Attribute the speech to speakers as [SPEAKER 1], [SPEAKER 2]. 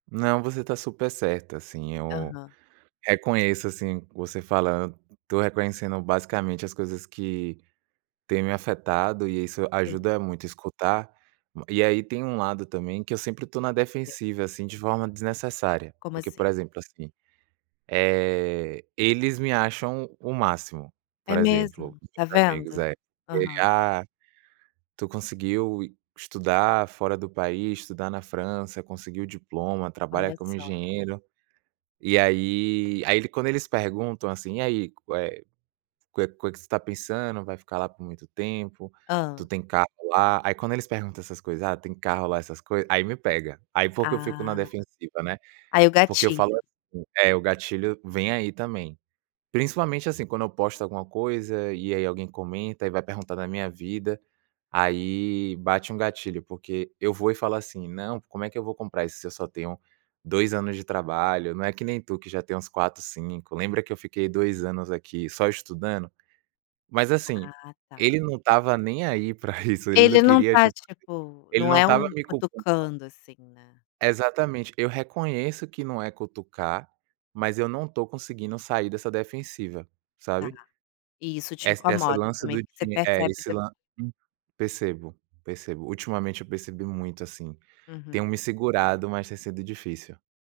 [SPEAKER 1] Não, você tá super certa, sim, eu
[SPEAKER 2] Aham.
[SPEAKER 1] reconheço, assim, você fala tô reconhecendo, basicamente, as coisas que têm me afetado e aí isso
[SPEAKER 2] Sim.
[SPEAKER 1] ajuda muito escutar. E aí, tem um lado também, que eu sempre estou na
[SPEAKER 2] O quê?
[SPEAKER 1] defensiva, assim, de forma desnecessária,
[SPEAKER 2] Como
[SPEAKER 1] porque, por
[SPEAKER 2] assim?
[SPEAKER 1] exemplo, assim, eh, eles me acham o máximo, por
[SPEAKER 2] É
[SPEAKER 1] exemplo,
[SPEAKER 2] mesmo? Tá
[SPEAKER 1] meus amigos,
[SPEAKER 2] vendo.
[SPEAKER 1] é. Ele:
[SPEAKER 2] Aham.
[SPEAKER 1] "Ah, tu conseguiu estudar fora do país, estudar na França, conseguiu o diploma, trabalha
[SPEAKER 2] Olha
[SPEAKER 1] como
[SPEAKER 2] só.
[SPEAKER 1] engenheiro." E aí aí quando eles perguntam assim: "E aí, co eh, coe coe que você está pensando, vai ficar lá por muito tempo? Tu
[SPEAKER 2] Hã.
[SPEAKER 1] tem carro lá?". Aí, quando eles perguntam essas coisas, "ah, tem carro lá", essas coisas, aí me pega, aí, foi que eu fico na
[SPEAKER 2] Ah.
[SPEAKER 1] defensiva, né.
[SPEAKER 2] Aí o
[SPEAKER 1] Porque eu falo
[SPEAKER 2] gatilho.
[SPEAKER 1] assim É, o gatilho vem aí, também. Principalmente, assim, quando eu posto alguma coisa, e aí alguém comenta e vai perguntar da minha vida, aí bate um gatilho, porque eu vou e falo assim: "Não, como é que eu vou comprar isso se eu só tenho 2 anos de trabalho? Não é que nem tu que já tem uns 4, 5. Lembra que eu fiquei 2 anos aqui só estudando?". Mas assim,
[SPEAKER 2] Ah, tá.
[SPEAKER 1] ele não estava nem aí para isso, ele não
[SPEAKER 2] Ele não
[SPEAKER 1] queria,
[SPEAKER 2] tá,
[SPEAKER 1] tipo
[SPEAKER 2] tipo,
[SPEAKER 1] Ele
[SPEAKER 2] não
[SPEAKER 1] não
[SPEAKER 2] é
[SPEAKER 1] estava
[SPEAKER 2] um
[SPEAKER 1] me culpando não.
[SPEAKER 2] cutucando, assim, né?
[SPEAKER 1] Exatamente. Eu reconheço que não é cutucar, mas eu não tô conseguindo sair dessa defensiva,
[SPEAKER 2] Tá.
[SPEAKER 1] sabe.
[SPEAKER 2] E isso te
[SPEAKER 1] Essa esse
[SPEAKER 2] incomoda,
[SPEAKER 1] lance do
[SPEAKER 2] também, porque você
[SPEAKER 1] di eh,
[SPEAKER 2] percebe
[SPEAKER 1] esse
[SPEAKER 2] depo
[SPEAKER 1] lan Hum. Percebo, percebo. Ultimamente, eu percebi muito, assim. Tenho
[SPEAKER 2] Uhum.
[SPEAKER 1] me segurado, mas tem sido difícil.